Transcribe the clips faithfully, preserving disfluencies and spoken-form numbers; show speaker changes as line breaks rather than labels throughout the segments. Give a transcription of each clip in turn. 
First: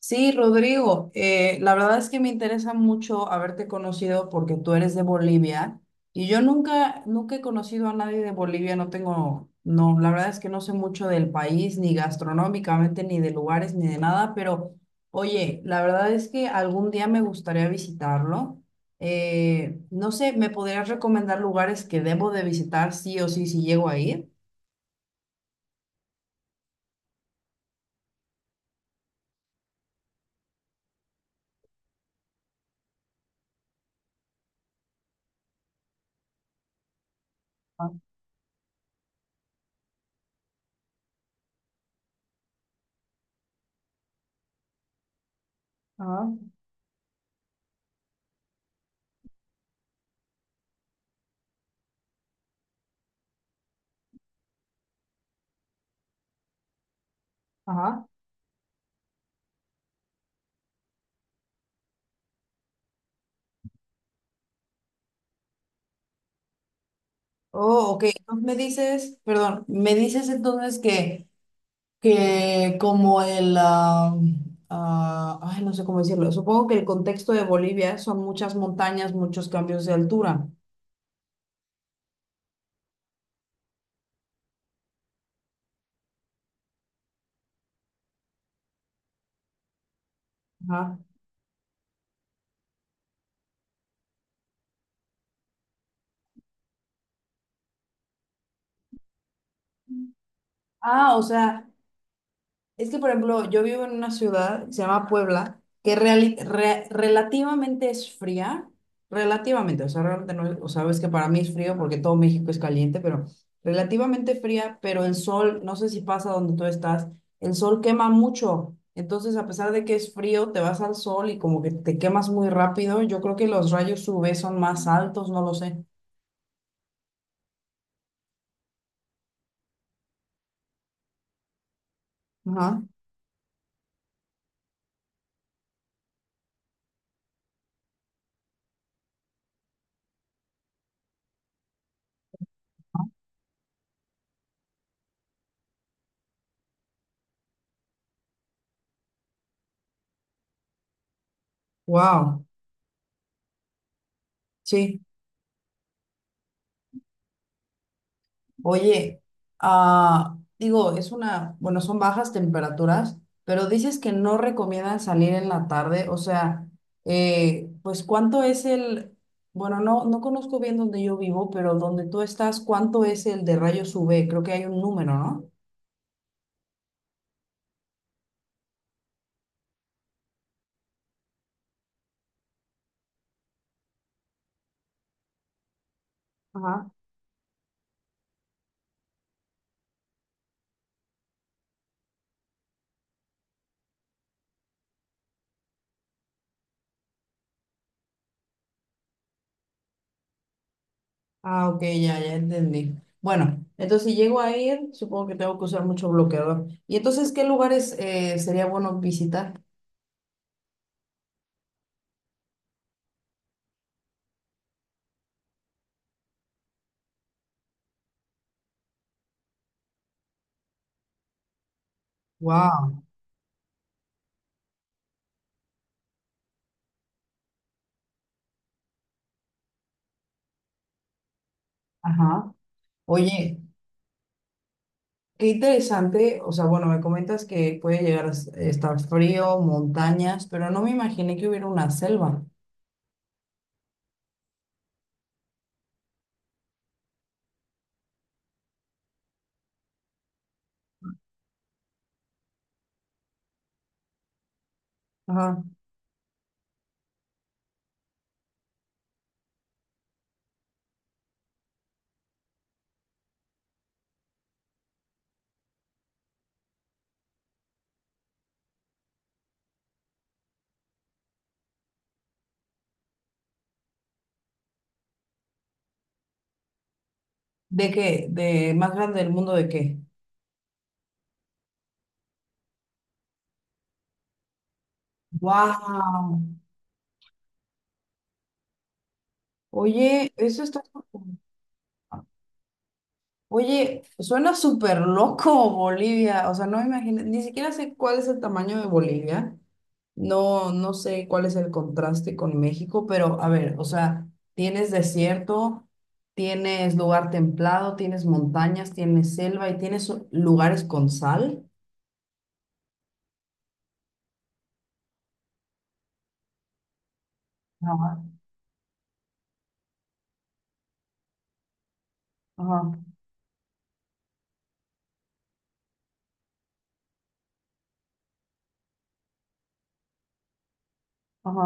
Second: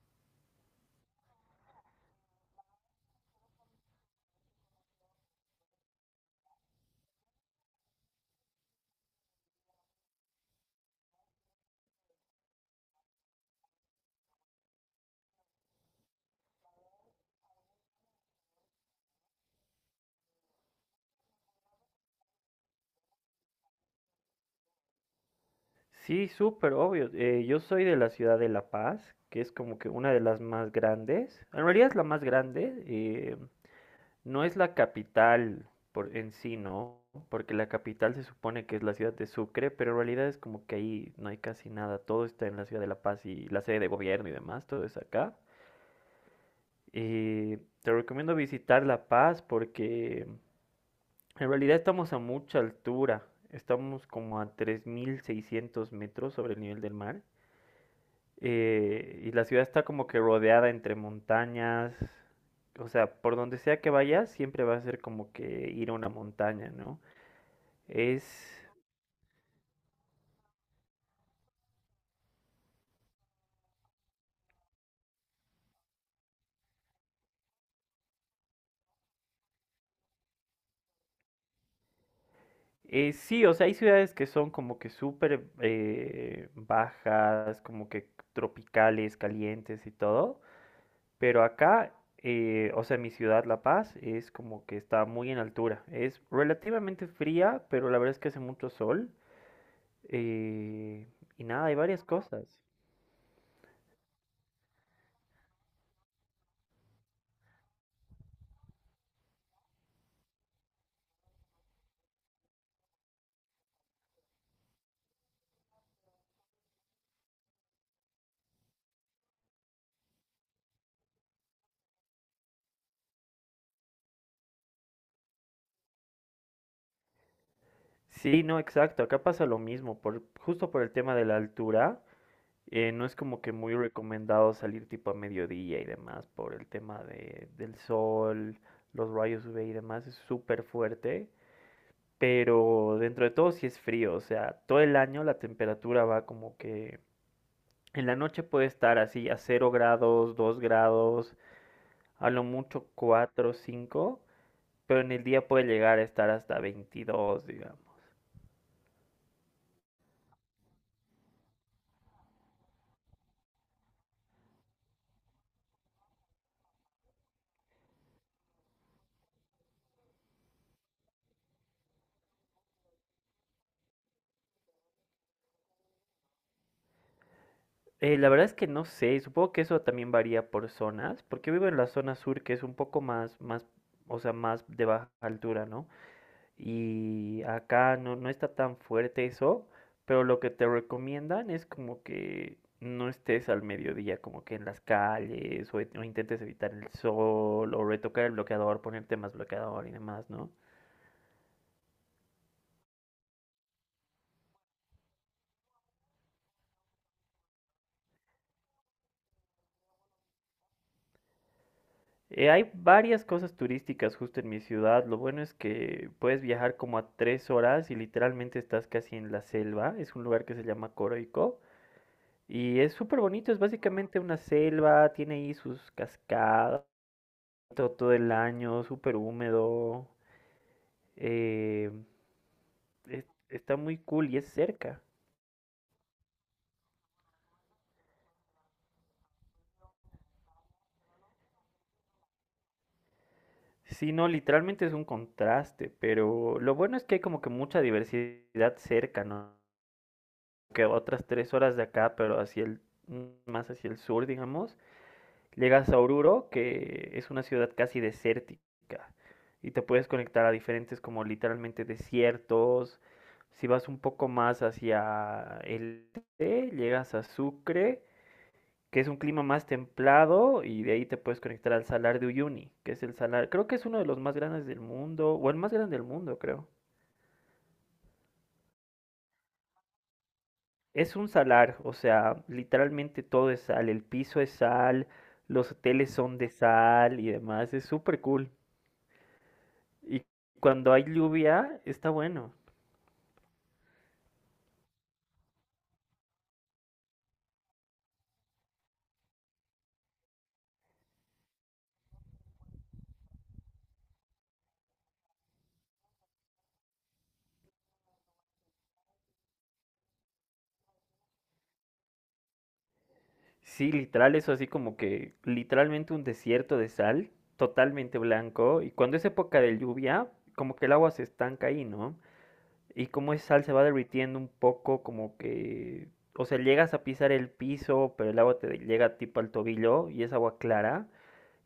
Sí, Rodrigo, eh, la verdad es que me interesa mucho haberte conocido porque tú eres de Bolivia y yo nunca, nunca he conocido a nadie de Bolivia. No tengo, no, la verdad es que no sé mucho del país, ni gastronómicamente, ni de lugares, ni de nada, pero oye, la verdad es que algún día me gustaría visitarlo. Eh, no sé, ¿me podrías recomendar lugares que debo de visitar sí o sí si llego a ir?
Sí, súper obvio. Eh, yo soy de la ciudad de La Paz, que es como que una de las más grandes. En realidad es la más grande. Eh, no es la capital por en sí, ¿no? Porque la
Ah,
capital se supone que es la ciudad de Sucre, pero en realidad es como que ahí no hay casi nada. Todo está en la ciudad de La Paz y la sede de gobierno y demás, todo es acá.
ajá,
Eh, te recomiendo visitar La Paz porque en realidad estamos a mucha altura. Estamos como a tres mil seiscientos metros sobre el nivel del mar.
ajá.
Eh, y la ciudad está como que rodeada entre montañas. O sea, por donde sea que vayas, siempre va a ser como que ir a una montaña, ¿no?
Oh, ok.
Es...
Entonces me dices, perdón, me dices entonces que, que como el, ah, ah, ay, no sé cómo decirlo, supongo que el contexto de Bolivia son muchas montañas, muchos cambios de altura.
eh, sí, o sea, hay ciudades que son como que súper eh, bajas, como que tropicales, calientes y todo.
Ajá.
Pero acá, eh, o sea, mi ciudad, La Paz, es como que está muy en altura. Es relativamente fría, pero la verdad es que hace mucho sol. eh,
Ah, o
y nada,
sea,
hay varias cosas.
es que, por ejemplo, yo vivo en una ciudad que se llama Puebla, que reali- re- relativamente es fría, relativamente, o sea, realmente no es- o sabes que para mí es frío porque todo México es caliente, pero relativamente fría, pero el sol, no sé si pasa donde tú estás, el sol quema mucho, entonces a pesar de que es frío, te vas al sol y como que te quemas muy rápido. Yo creo que los rayos U V son más altos, no lo sé.
Sí, no, exacto. Acá pasa lo mismo. Por, justo por el tema de la altura,
Ajá.
eh, no es como que muy recomendado salir tipo a mediodía y demás por el tema de, del sol, los rayos U V y demás. Es súper fuerte. Pero dentro de todo sí es frío. O sea, todo el año la temperatura va como que... En la noche puede estar así a cero grados, dos grados, a lo
Wow,
mucho cuatro, cinco. Pero
sí.
en el día puede llegar a estar hasta veintidós, digamos.
Oye, ah, digo, es una, bueno, son bajas temperaturas, pero dices que no recomiendan salir en la tarde, o sea, eh, pues ¿cuánto es el, bueno, no, no conozco bien donde yo vivo, pero donde tú estás, ¿cuánto es el de rayos U V? Creo que hay un número, ¿no?
Eh, la verdad es que no sé, supongo que eso también varía por zonas, porque vivo en la zona sur que es un poco más, más, o sea, más de baja altura, ¿no?
Ajá.
Y acá no, no está tan fuerte eso, pero lo que te recomiendan es como que no estés al mediodía, como que en las calles, o, o intentes evitar el sol, o retocar el bloqueador, ponerte más bloqueador y demás, ¿no?
Ah, ok, ya, ya entendí. Bueno, entonces si llego a ir, supongo que tengo que usar mucho bloqueador. ¿Y entonces qué lugares eh, sería bueno visitar?
Eh, hay varias cosas turísticas justo en mi ciudad. Lo bueno es que puedes viajar como a tres horas y literalmente estás casi en la selva. Es un lugar que se llama Coroico y es
Wow.
súper bonito. Es básicamente una selva, tiene ahí sus cascadas todo, todo el año, súper húmedo. eh,
Ajá.
es-
Oye.
Está muy cool y es cerca.
Qué interesante, o sea, bueno, me comentas que puede llegar a s- estar frío, montañas, pero no me imaginé que hubiera una selva.
Sí, no, literalmente es un contraste, pero lo bueno es que hay como que mucha diversidad cerca, ¿no? Que otras tres horas de acá, pero hacia el, más hacia el sur, digamos,
Ajá.
llegas a Oruro, que es una ciudad casi desértica, y te puedes conectar a diferentes como literalmente desiertos. Si vas un poco más hacia el este, llegas a Sucre, que es un clima más templado, y de ahí te puedes conectar al Salar de Uyuni, que es el salar, creo que es uno de los más grandes del mundo, o el más grande del mundo, creo.
¿De qué? ¿De más grande del mundo de qué?
Es un salar, o sea, literalmente todo es sal, el piso es sal, los hoteles son de
¡Wow!
sal y demás, es súper cool. Y
Oye, eso está...
cuando hay lluvia, está bueno.
Oye, suena súper loco Bolivia, o sea, no me imagino, ni siquiera sé cuál es el tamaño de Bolivia, no, no sé cuál es el contraste con México, pero a ver, o sea, tienes desierto, tienes lugar templado, tienes montañas, tienes selva y tienes lugares con sal.
Sí, literal, eso así como que literalmente un desierto de sal, totalmente
Ajá,
blanco, y cuando es época de lluvia, como que el agua se estanca ahí, ¿no?
ajá,
Y cómo ese sal se va derritiendo un poco, como que, o sea, llegas a pisar el piso, pero el agua te llega tipo al tobillo y es agua clara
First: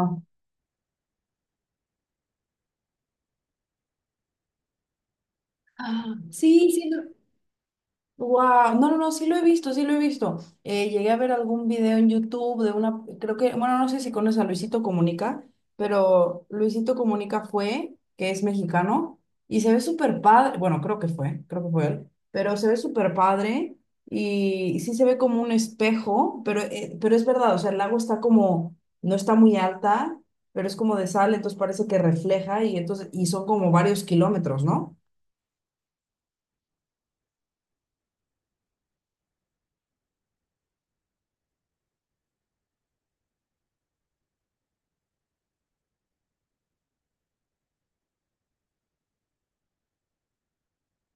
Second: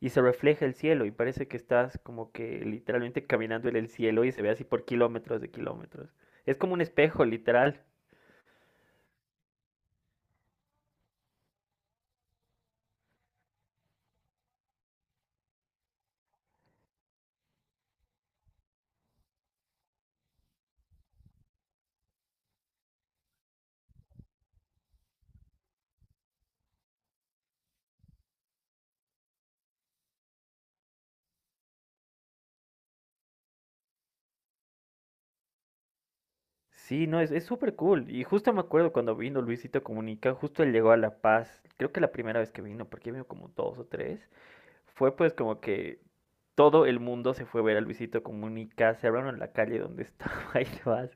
y se refleja el cielo y parece que estás como que literalmente caminando en el cielo y se ve así por kilómetros de kilómetros.
Ah,
Es
sí,
como un
sí.
espejo, literal.
Wow, no, no, no, sí lo he visto, sí lo he visto. Eh, llegué a ver algún video en YouTube de una, creo que, bueno, no sé si conoces a Luisito Comunica, pero Luisito Comunica fue, que es mexicano, y se ve súper padre. Bueno, creo que fue, creo que fue él, pero se ve súper padre y sí se ve como un espejo, pero, eh, pero es verdad, o sea, el lago está como, no está muy alta, pero es como de sal, entonces parece que refleja y entonces, y son como varios kilómetros, ¿no?
Sí, no, es, es súper cool. Y justo me acuerdo cuando vino Luisito Comunica, justo él llegó a La Paz, creo que la primera vez que vino, porque vino como dos o tres. Fue pues como que todo el mundo se fue a ver a Luisito Comunica, se abrieron en la calle donde estaba y demás.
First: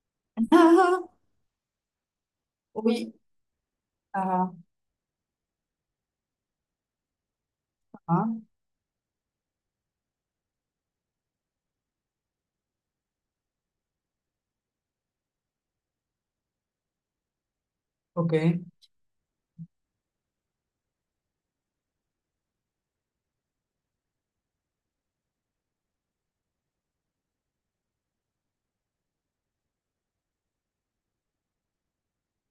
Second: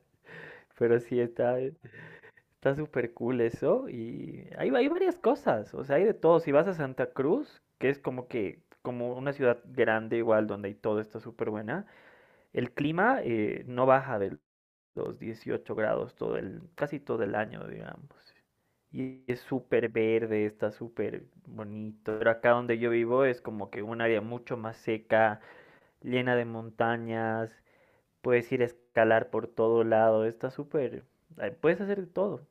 Pero sí, está está
Oye,
súper cool eso. Y
ajá,
hay, hay varias cosas, o sea, hay de todo. Si vas a Santa Cruz, que es como
ajá.
que como una ciudad grande igual donde hay todo está súper buena, el clima eh, no baja del los dieciocho grados todo el, casi todo el año, digamos.
Ok,
Y es súper verde, está súper bonito. Pero acá donde yo vivo es como que un área mucho más seca, llena de montañas, puedes ir a escalar por todo lado, está súper, eh, puedes hacer de todo.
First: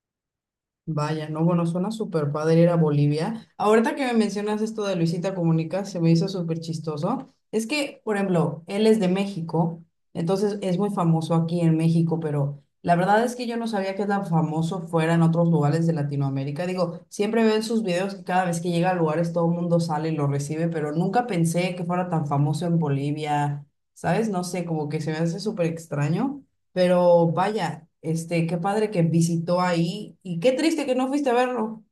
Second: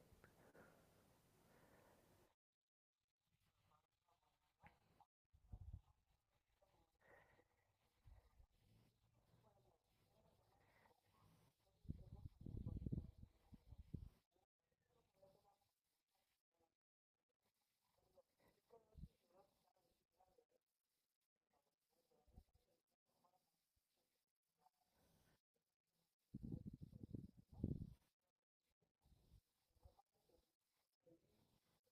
vaya, no, bueno, suena súper padre ir a Bolivia. Ahorita que me mencionas esto de Luisita Comunica, se me hizo súper chistoso. Es que, por ejemplo, él es de México, entonces es muy famoso aquí en México, pero la verdad es que yo no sabía que tan famoso fuera en otros lugares de Latinoamérica. Digo, siempre veo en sus videos que cada vez que llega a lugares todo el mundo sale y lo recibe, pero nunca pensé que fuera tan famoso en Bolivia, ¿sabes? No sé, como que se me hace súper extraño. Pero vaya, este, qué padre que visitó ahí y qué triste que no fuiste a verlo.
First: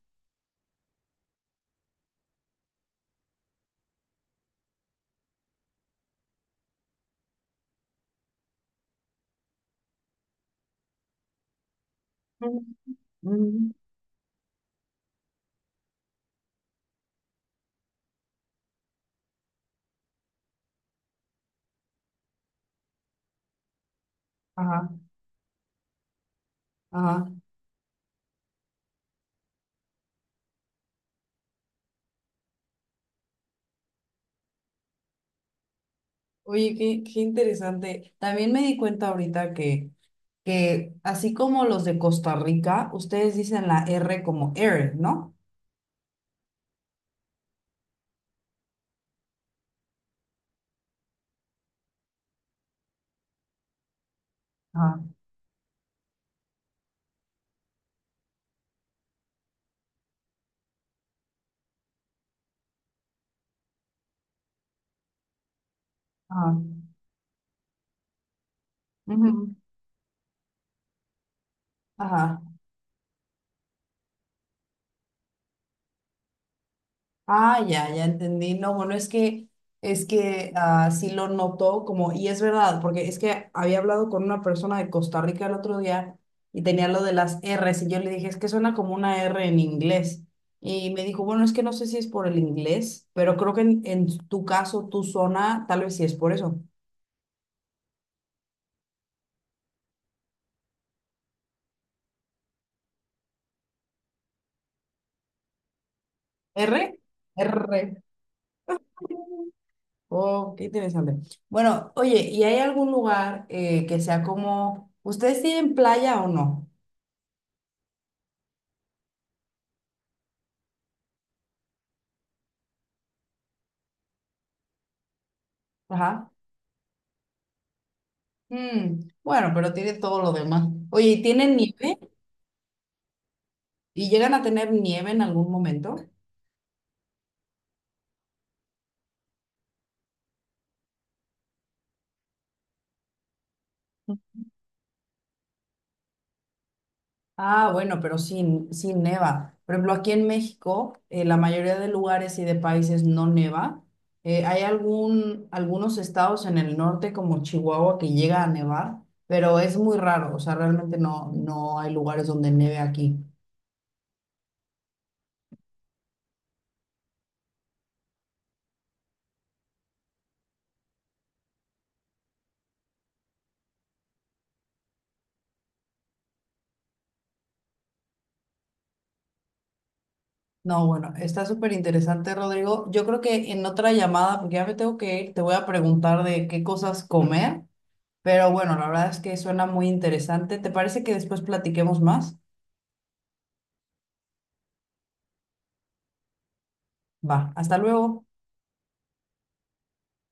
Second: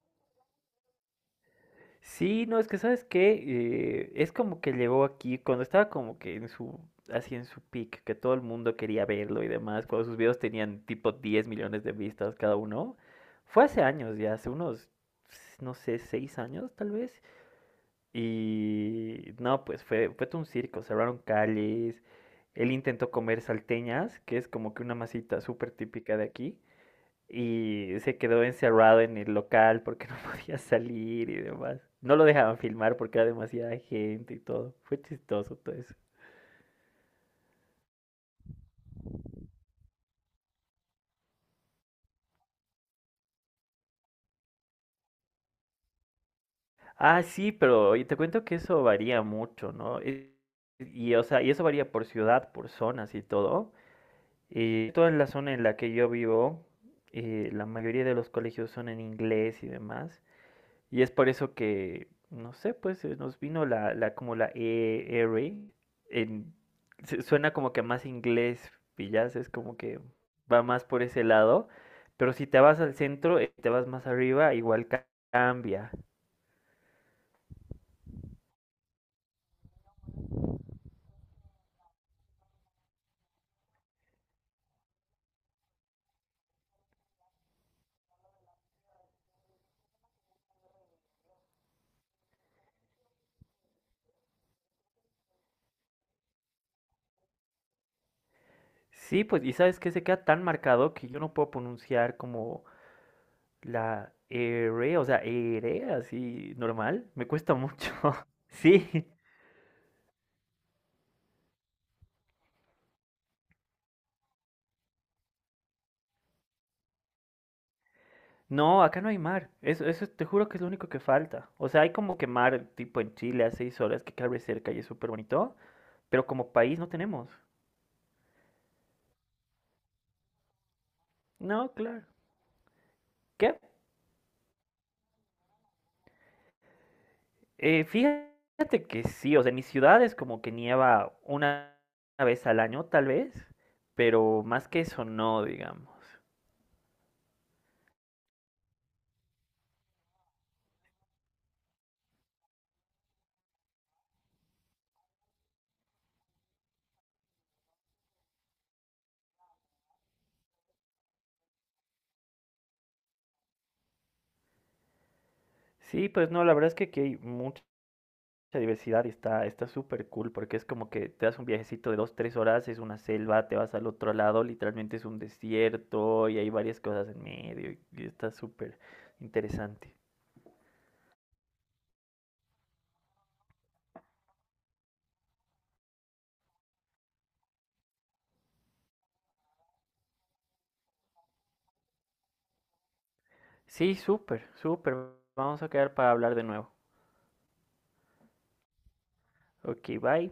Sí, no, es que sabes que es como que llegó aquí cuando estaba como que en su, así en su peak, que todo el mundo quería verlo y demás, cuando sus videos tenían tipo diez millones de vistas cada
Mm,
uno, fue
mm.
hace años ya, hace unos, no sé, seis años tal vez, y no, pues fue, fue todo un circo, cerraron calles, él intentó comer salteñas, que es como que
Ajá,
una masita súper típica de aquí,
ajá.
y se quedó encerrado en el local porque no podía salir y demás. No lo dejaban filmar porque era demasiada gente y todo. Fue chistoso todo eso.
Oye, qué, qué interesante. También me di cuenta ahorita que, que así como los de Costa Rica, ustedes dicen la R como air, ¿no?
Ah, sí, pero oye, te cuento que eso varía mucho, ¿no? Y, y, o sea, y eso varía por ciudad, por zonas y todo. Eh,
Ah,
toda la zona en la que yo vivo, eh, la mayoría de los colegios son en inglés y demás. Y es por eso que, no sé, pues eh, nos vino la, la como la E R. En,
ajá.
se- Suena como que más inglés,
Ujú,
pillas, es
mm.
como que va más por ese lado. Pero
Ajá.
si te vas al centro, eh, te vas más arriba, igual ca- cambia.
Ah, ya, ya entendí. No, bueno, es que, es que ah, sí lo notó como, y es verdad, porque es que había hablado con una persona de Costa Rica el otro día y tenía lo de las R's y yo le dije, es que suena como una R en inglés. Y me dijo, bueno, es que no sé si es por el inglés, pero creo que en, en tu caso, tu zona, tal vez sí es por eso.
Sí, pues, y sabes que se queda tan marcado que yo no puedo pronunciar como la E, R, o sea, E, R, así
¿R?
normal. Me cuesta mucho.
R.
Sí.
Oh, qué interesante. Bueno, oye, ¿y hay algún lugar eh, que sea como, ¿ustedes tienen playa o no?
No, acá no hay mar. Eso, eso te juro que es lo único que falta. O sea, hay como que mar tipo en Chile a seis horas que cabe cerca y es súper bonito, pero
Ajá.
como país no tenemos.
Mm, bueno, pero tiene todo lo demás. Oye, ¿y tienen
No,
nieve?
claro. ¿Qué?
¿Y llegan a tener nieve en algún momento?
Eh, fíjate que sí, o sea, en mis ciudades como que nieva una vez al año, tal vez, pero más que eso no, digamos.
Ah, bueno, pero sin, sin neva. Por ejemplo, aquí en México, eh, la mayoría de lugares y de países no neva. Eh, hay algún, algunos estados en el norte, como Chihuahua, que llega a nevar, pero es muy raro. O sea, realmente no, no hay lugares donde neve aquí.
Sí, pues no, la verdad es que aquí hay mucha mucha diversidad y está está súper cool porque es como que te das un viajecito de dos, tres horas, es una selva, te vas al otro lado, literalmente es un desierto y hay varias cosas en medio y, y está súper interesante.
No, bueno, está súper interesante, Rodrigo. Yo creo que en otra llamada, porque ya me tengo que ir, te voy a preguntar de qué cosas comer. Pero bueno, la verdad es que suena muy interesante. ¿Te parece que después platiquemos más?
Sí, súper, súper. Vamos a quedar para hablar de nuevo.
Va, hasta luego.
Ok, bye.